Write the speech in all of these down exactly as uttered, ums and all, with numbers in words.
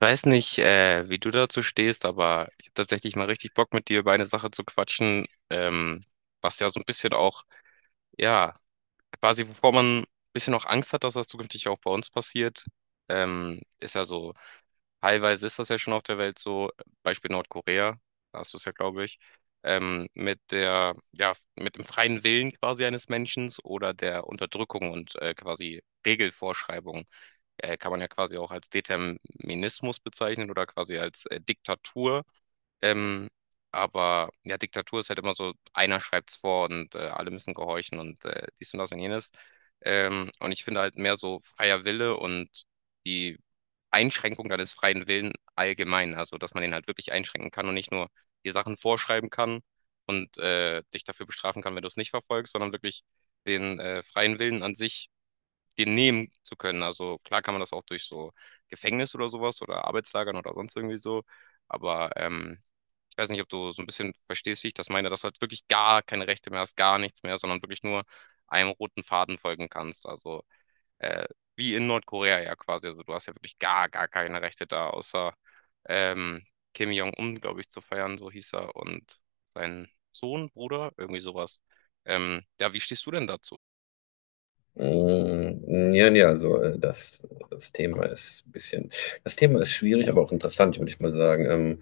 Weiß nicht, äh, wie du dazu stehst, aber ich habe tatsächlich mal richtig Bock mit dir über eine Sache zu quatschen, ähm, was ja so ein bisschen auch, ja, quasi, wovor man ein bisschen auch Angst hat, dass das zukünftig auch bei uns passiert. Ähm, ist ja so, teilweise ist das ja schon auf der Welt so, Beispiel Nordkorea. Da hast du es ja, glaube ich, ähm, mit der, ja, mit dem freien Willen quasi eines Menschen oder der Unterdrückung und äh, quasi Regelvorschreibung. Äh, kann man ja quasi auch als Determinismus bezeichnen oder quasi als äh, Diktatur. Ähm, aber ja, Diktatur ist halt immer so, einer schreibt's vor und äh, alle müssen gehorchen und äh, dies und das und jenes. Ähm, und ich finde halt mehr so freier Wille und die Einschränkung deines freien Willen allgemein, also dass man den halt wirklich einschränken kann und nicht nur die Sachen vorschreiben kann und äh, dich dafür bestrafen kann, wenn du es nicht verfolgst, sondern wirklich den äh, freien Willen an sich den nehmen zu können. Also klar kann man das auch durch so Gefängnis oder sowas oder Arbeitslagern oder sonst irgendwie so. Aber ähm, ich weiß nicht, ob du so ein bisschen verstehst, wie ich das meine, dass du halt wirklich gar keine Rechte mehr hast, gar nichts mehr, sondern wirklich nur einem roten Faden folgen kannst. Also äh, wie in Nordkorea ja quasi. Also du hast ja wirklich gar, gar keine Rechte da, außer ähm, Kim Jong-un, glaube ich, zu feiern, so hieß er, und sein Sohn, Bruder, irgendwie sowas. Ähm, ja, wie stehst du denn dazu? Mm, ja, ja, also äh, das, das Thema ist ein bisschen, das Thema ist schwierig, aber auch interessant, würde ich mal sagen. Ähm,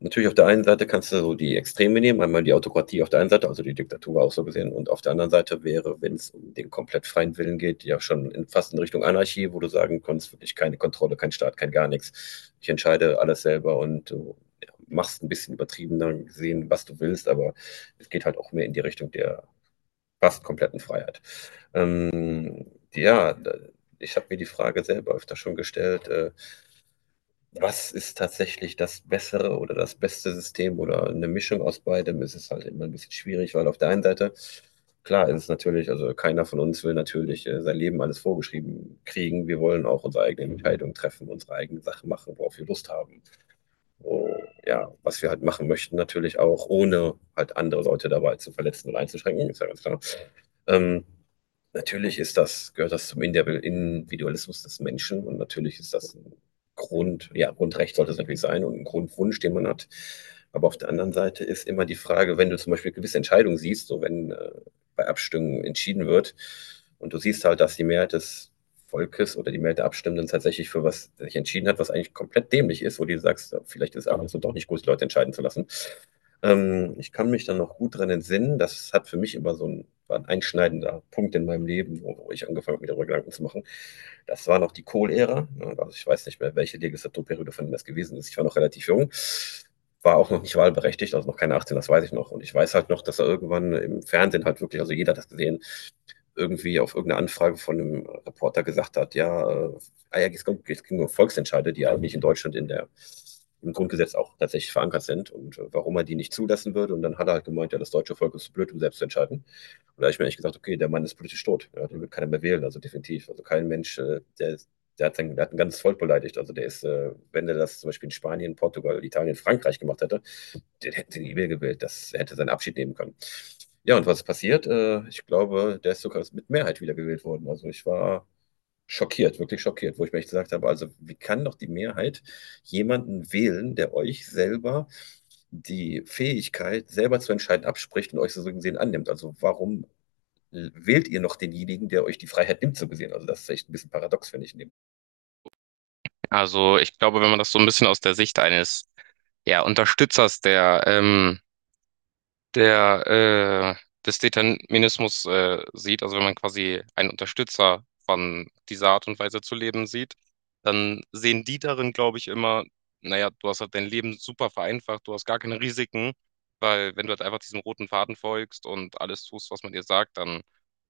Natürlich auf der einen Seite kannst du so die Extreme nehmen, einmal die Autokratie auf der einen Seite, also die Diktatur auch so gesehen, und auf der anderen Seite wäre, wenn es um den komplett freien Willen geht, ja schon in, fast in Richtung Anarchie, wo du sagen kannst, wirklich keine Kontrolle, kein Staat, kein gar nichts. Ich entscheide alles selber und du, ja, machst ein bisschen übertriebener gesehen, was du willst, aber es geht halt auch mehr in die Richtung der fast kompletten Freiheit. Ja, da- Ich habe mir die Frage selber öfter schon gestellt. Äh, was ist tatsächlich das bessere oder das beste System oder eine Mischung aus beidem? Es ist halt immer ein bisschen schwierig, weil auf der einen Seite, klar, ist es natürlich, also keiner von uns will natürlich äh, sein Leben alles vorgeschrieben kriegen. Wir wollen auch unsere eigenen Entscheidungen treffen, unsere eigenen Sachen machen, worauf wir Lust haben, äh, ja, was wir halt machen möchten, natürlich auch, ohne halt andere Leute dabei zu verletzen und einzuschränken, ist ja ganz klar. Ähm, natürlich ist das, gehört das zum Indi- Individualismus des Menschen und natürlich ist das ein Grund, ja, Grundrecht sollte es natürlich sein und ein Grundwunsch, den man hat. Aber auf der anderen Seite ist immer die Frage, wenn du zum Beispiel gewisse Entscheidungen siehst, so wenn äh, bei Abstimmungen entschieden wird und du siehst halt, dass die Mehrheit des Volkes oder die Mehrheit der Abstimmenden tatsächlich für was sich entschieden hat, was eigentlich komplett dämlich ist, wo du sagst, ja, vielleicht ist es ab und zu doch nicht gut, die Leute entscheiden zu lassen. Ähm, ich kann mich dann noch gut dran entsinnen, das hat für mich immer so ein, war ein einschneidender Punkt in meinem Leben, wo, wo ich angefangen habe, mir darüber Gedanken zu machen. Das war noch die Kohl-Ära, ne? Also ich weiß nicht mehr, welche Legislaturperiode von dem das gewesen ist. Ich war noch relativ jung, war auch noch nicht wahlberechtigt, also noch keine achtzehn, das weiß ich noch. Und ich weiß halt noch, dass er irgendwann im Fernsehen halt wirklich, also jeder hat das gesehen, irgendwie auf irgendeine Anfrage von einem Reporter gesagt hat, ja, äh, ah ja, es ging um Volksentscheide, die ja eigentlich in Deutschland in der, im Grundgesetz auch tatsächlich verankert sind und äh, warum er die nicht zulassen würde. Und dann hat er halt gemeint, ja, das deutsche Volk ist zu blöd, um selbst zu entscheiden. Und da habe ich mir eigentlich gesagt, okay, der Mann ist politisch tot, ja, den wird keiner mehr wählen, also definitiv. Also kein Mensch, äh, der, der, hat sein, der hat ein ganzes Volk beleidigt. Also der ist, äh, wenn er das zum Beispiel in Spanien, Portugal, Italien, Frankreich gemacht hätte, den hätten sie nie mehr gewählt. Das er hätte seinen Abschied nehmen können. Ja, und was ist passiert? Äh, ich glaube, der ist sogar mit Mehrheit wiedergewählt worden. Also ich war schockiert, wirklich schockiert, wo ich mir echt gesagt habe, also wie kann doch die Mehrheit jemanden wählen, der euch selber die Fähigkeit, selber zu entscheiden, abspricht und euch so gesehen annimmt? Also warum wählt ihr noch denjenigen, der euch die Freiheit nimmt, so gesehen? Also das ist echt ein bisschen paradox, finde ich, in dem. Also ich glaube, wenn man das so ein bisschen aus der Sicht eines ja, Unterstützers der ähm, der, äh, des Determinismus, äh, sieht, also wenn man quasi einen Unterstützer von dieser Art und Weise zu leben sieht, dann sehen die darin, glaube ich, immer, naja, du hast halt dein Leben super vereinfacht, du hast gar keine Risiken, weil wenn du halt einfach diesem roten Faden folgst und alles tust, was man dir sagt, dann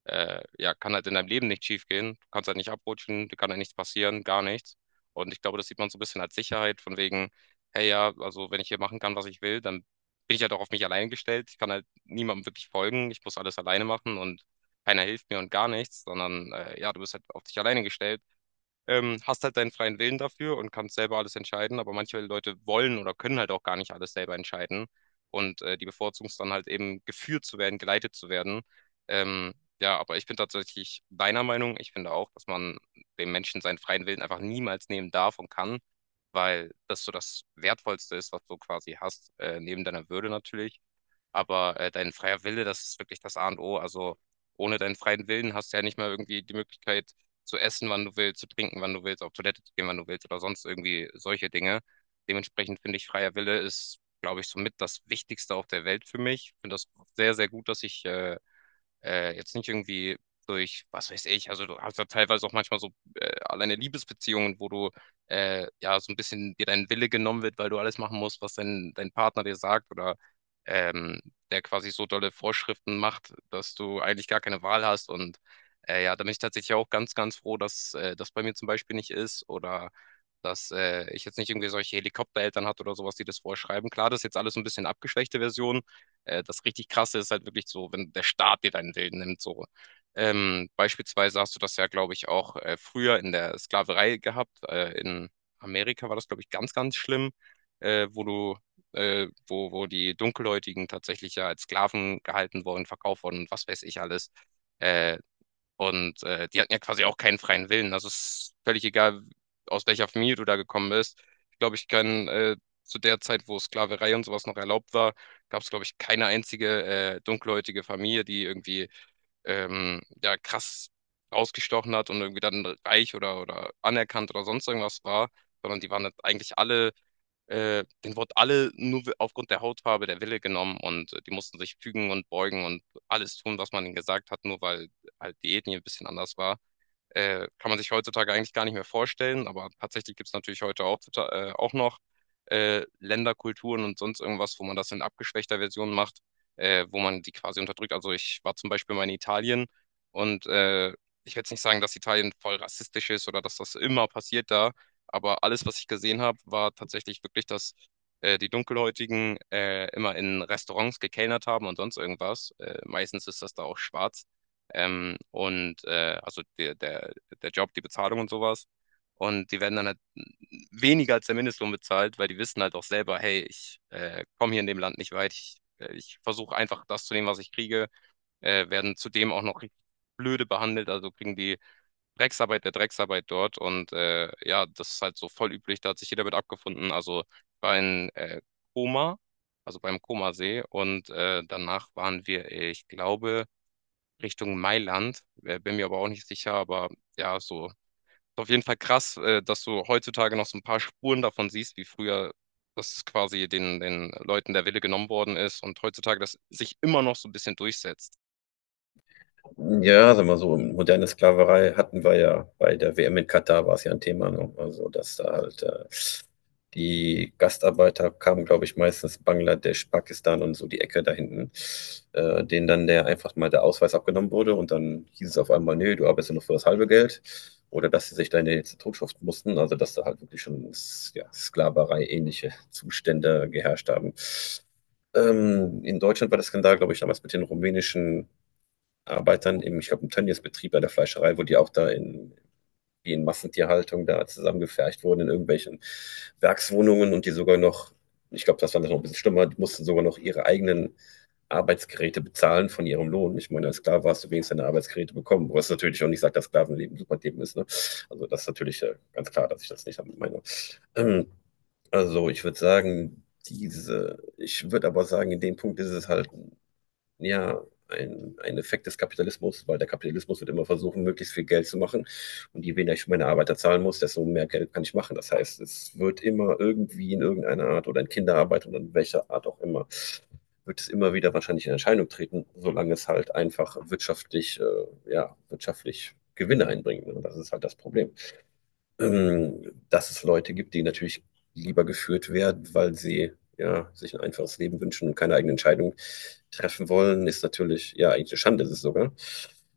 äh, ja, kann halt in deinem Leben nicht schief gehen. Du kannst halt nicht abrutschen, dir kann halt nichts passieren, gar nichts. Und ich glaube, das sieht man so ein bisschen als Sicherheit, von wegen, hey ja, also wenn ich hier machen kann, was ich will, dann bin ich halt auch auf mich allein gestellt. Ich kann halt niemandem wirklich folgen. Ich muss alles alleine machen und keiner hilft mir und gar nichts, sondern äh, ja, du bist halt auf dich alleine gestellt, ähm, hast halt deinen freien Willen dafür und kannst selber alles entscheiden, aber manche Leute wollen oder können halt auch gar nicht alles selber entscheiden und äh, die bevorzugen es dann halt eben geführt zu werden, geleitet zu werden. Ähm, ja, aber ich bin tatsächlich deiner Meinung, ich finde auch, dass man dem Menschen seinen freien Willen einfach niemals nehmen darf und kann, weil das so das Wertvollste ist, was du quasi hast, äh, neben deiner Würde natürlich. Aber äh, dein freier Wille, das ist wirklich das A und O. Also ohne deinen freien Willen hast du ja nicht mal irgendwie die Möglichkeit zu essen, wann du willst, zu trinken, wann du willst, auf Toilette zu gehen, wann du willst oder sonst irgendwie solche Dinge. Dementsprechend finde ich, freier Wille ist, glaube ich, somit das Wichtigste auf der Welt für mich. Ich finde das sehr, sehr gut, dass ich äh, äh, jetzt nicht irgendwie durch, was weiß ich, also du hast ja teilweise auch manchmal so äh, alleine Liebesbeziehungen, wo du äh, ja so ein bisschen dir dein Wille genommen wird, weil du alles machen musst, was dein, dein Partner dir sagt oder ähm, der quasi so dolle Vorschriften macht, dass du eigentlich gar keine Wahl hast und äh, ja, da bin ich tatsächlich auch ganz, ganz froh, dass äh, das bei mir zum Beispiel nicht ist oder dass äh, ich jetzt nicht irgendwie solche Helikoptereltern hatte oder sowas, die das vorschreiben. Klar, das ist jetzt alles so ein bisschen abgeschwächte Version. Äh, das richtig Krasse ist halt wirklich so, wenn der Staat dir deinen Willen nimmt, so. Ähm, beispielsweise hast du das ja, glaube ich, auch äh, früher in der Sklaverei gehabt. Äh, in Amerika war das, glaube ich, ganz, ganz schlimm, äh, wo du, äh, wo, wo die Dunkelhäutigen tatsächlich ja als Sklaven gehalten wurden, verkauft wurden und was weiß ich alles. Äh, und äh, die hatten ja quasi auch keinen freien Willen. Also es ist völlig egal, aus welcher Familie du da gekommen bist. Ich glaube, ich kann äh, zu der Zeit, wo Sklaverei und sowas noch erlaubt war, gab es, glaube ich, keine einzige äh, dunkelhäutige Familie, die irgendwie ähm, ja, krass ausgestochen hat und irgendwie dann reich oder, oder anerkannt oder sonst irgendwas war, sondern die waren jetzt eigentlich alle äh, denen wurden alle nur aufgrund der Hautfarbe der Wille genommen und äh, die mussten sich fügen und beugen und alles tun, was man ihnen gesagt hat, nur weil halt die Ethnie ein bisschen anders war. Äh, kann man sich heutzutage eigentlich gar nicht mehr vorstellen, aber tatsächlich gibt es natürlich heute auch, tota- äh, auch noch äh, Länderkulturen und sonst irgendwas, wo man das in abgeschwächter Version macht, äh, wo man die quasi unterdrückt. Also ich war zum Beispiel mal in Italien und äh, ich will jetzt nicht sagen, dass Italien voll rassistisch ist oder dass das immer passiert da, aber alles, was ich gesehen habe, war tatsächlich wirklich, dass äh, die Dunkelhäutigen äh, immer in Restaurants gekellnert haben und sonst irgendwas. Äh, meistens ist das da auch schwarz. Ähm, und äh, also der, der, der Job, die Bezahlung und sowas. Und die werden dann halt weniger als der Mindestlohn bezahlt, weil die wissen halt auch selber, hey, ich äh, komme hier in dem Land nicht weit. Ich, äh, ich versuche einfach das zu nehmen, was ich kriege. Äh, werden zudem auch noch richtig blöde behandelt, also kriegen die Drecksarbeit der Drecksarbeit dort. Und äh, ja, das ist halt so voll üblich, da hat sich jeder mit abgefunden. Also ich war in äh, Koma, also beim Komasee. Und äh, danach waren wir, ich glaube, Richtung Mailand. Äh, bin mir aber auch nicht sicher, aber ja, so. Ist auf jeden Fall krass, äh, dass du heutzutage noch so ein paar Spuren davon siehst, wie früher das quasi den, den Leuten der Wille genommen worden ist und heutzutage das sich immer noch so ein bisschen durchsetzt. Ja, sagen wir so, moderne Sklaverei hatten wir ja bei der W M in Katar, war es ja ein Thema, ne? Also, dass da halt äh, die Gastarbeiter kamen, glaube ich, meistens Bangladesch, Pakistan und so die Ecke da hinten, äh, denen dann der einfach mal der Ausweis abgenommen wurde und dann hieß es auf einmal, nee, du arbeitest ja nur für das halbe Geld oder dass sie sich dann jetzt totschuften mussten, also dass da halt wirklich schon s- ja, Sklaverei-ähnliche Zustände geherrscht haben. Ähm, in Deutschland war der Skandal, glaube ich, damals mit den rumänischen Arbeitern im, ich glaube, im Tönnies-Betrieb bei der Fleischerei, wo die auch da in, wie in Massentierhaltung da zusammengefercht wurden in irgendwelchen Werkswohnungen und die sogar noch, ich glaube, das war noch ein bisschen schlimmer, die mussten sogar noch ihre eigenen Arbeitsgeräte bezahlen von ihrem Lohn. Ich meine, als Sklave hast du wenigstens deine Arbeitsgeräte bekommen, was natürlich auch nicht sagt, dass Sklavenleben super Leben ist. Ne? Also das ist natürlich, äh, ganz klar, dass ich das nicht meine. Ähm, also ich würde sagen, diese, ich würde aber sagen, in dem Punkt ist es halt ja ein, ein Effekt des Kapitalismus, weil der Kapitalismus wird immer versuchen, möglichst viel Geld zu machen. Und je weniger ich für meine Arbeiter zahlen muss, desto mehr Geld kann ich machen. Das heißt, es wird immer irgendwie in irgendeiner Art oder in Kinderarbeit oder in welcher Art auch immer, wird es immer wieder wahrscheinlich in Erscheinung treten, solange es halt einfach wirtschaftlich, äh, ja, wirtschaftlich Gewinne einbringt. Und das ist halt das Problem, ähm, dass es Leute gibt, die natürlich lieber geführt werden, weil sie, ja, sich ein einfaches Leben wünschen und keine eigene Entscheidung treffen wollen, ist natürlich, ja, eigentlich eine Schande ist es sogar.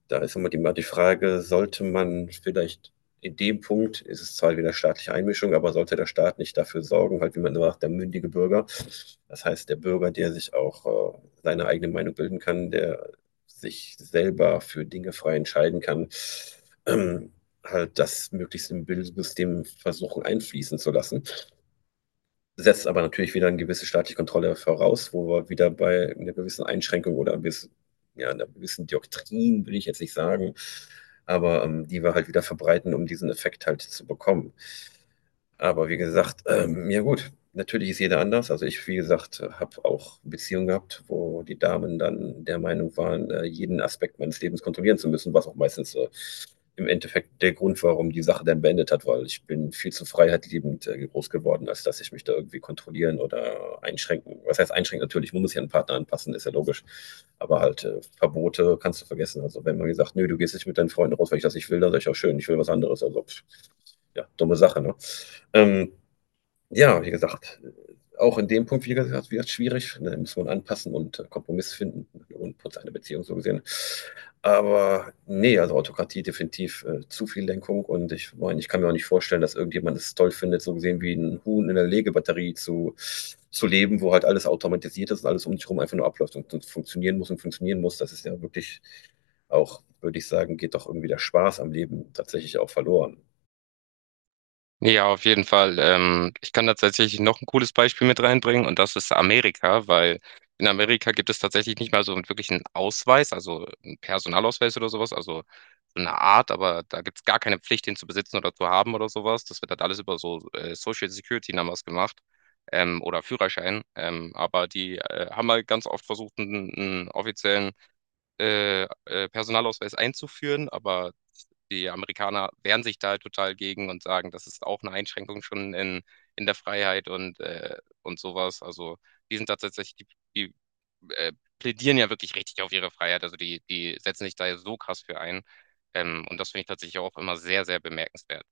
Da ist immer die, die Frage, sollte man vielleicht in dem Punkt, ist es zwar wieder staatliche Einmischung, aber sollte der Staat nicht dafür sorgen, halt wie man sagt, der mündige Bürger, das heißt der Bürger, der sich auch äh, seine eigene Meinung bilden kann, der sich selber für Dinge frei entscheiden kann, ähm, halt das möglichst im Bildungssystem versuchen einfließen zu lassen. Setzt aber natürlich wieder eine gewisse staatliche Kontrolle voraus, wo wir wieder bei einer gewissen Einschränkung oder ein bisschen, ja, einer gewissen Doktrin, will ich jetzt nicht sagen, aber ähm, die wir halt wieder verbreiten, um diesen Effekt halt zu bekommen. Aber wie gesagt, ähm, ja gut, natürlich ist jeder anders. Also ich, wie gesagt, habe auch Beziehungen gehabt, wo die Damen dann der Meinung waren, äh, jeden Aspekt meines Lebens kontrollieren zu müssen, was auch meistens äh, im Endeffekt der Grund war, warum die Sache dann beendet hat, weil ich bin viel zu freiheitliebend äh, groß geworden, als dass ich mich da irgendwie kontrollieren oder einschränken. Was heißt einschränken? Natürlich, man muss sich an den Partner anpassen, ist ja logisch. Aber halt äh, Verbote kannst du vergessen. Also wenn man gesagt, nö, du gehst nicht mit deinen Freunden raus, weil ich das nicht will, dann sag ich auch schön, ich will was anderes. Also pff, ja, dumme Sache, ne? Ähm, ja, wie gesagt, auch in dem Punkt, wie gesagt, wird es schwierig. Da muss man anpassen und äh, Kompromiss finden und putzt eine Beziehung so gesehen. Aber nee, also Autokratie definitiv äh, zu viel Lenkung und ich meine, ich kann mir auch nicht vorstellen, dass irgendjemand es toll findet, so gesehen wie ein Huhn in der Legebatterie zu, zu leben, wo halt alles automatisiert ist und alles um dich herum einfach nur abläuft und, und funktionieren muss und funktionieren muss. Das ist ja wirklich auch, würde ich sagen, geht doch irgendwie der Spaß am Leben tatsächlich auch verloren. Ja, auf jeden Fall. Ähm, ich kann da tatsächlich noch ein cooles Beispiel mit reinbringen und das ist Amerika, weil in Amerika gibt es tatsächlich nicht mal so wirklich einen wirklichen Ausweis, also einen Personalausweis oder sowas, also so eine Art, aber da gibt es gar keine Pflicht, den zu besitzen oder zu haben oder sowas. Das wird halt alles über so äh, Social Security Numbers gemacht, ähm, oder Führerschein. Ähm, aber die äh, haben halt ganz oft versucht, einen, einen offiziellen äh, äh, Personalausweis einzuführen, aber die Amerikaner wehren sich da halt total gegen und sagen, das ist auch eine Einschränkung schon in, in der Freiheit und, äh, und sowas. Also die sind tatsächlich, die, die äh, plädieren ja wirklich richtig auf ihre Freiheit. Also die, die setzen sich da ja so krass für ein. Ähm, und das finde ich tatsächlich auch immer sehr, sehr bemerkenswert.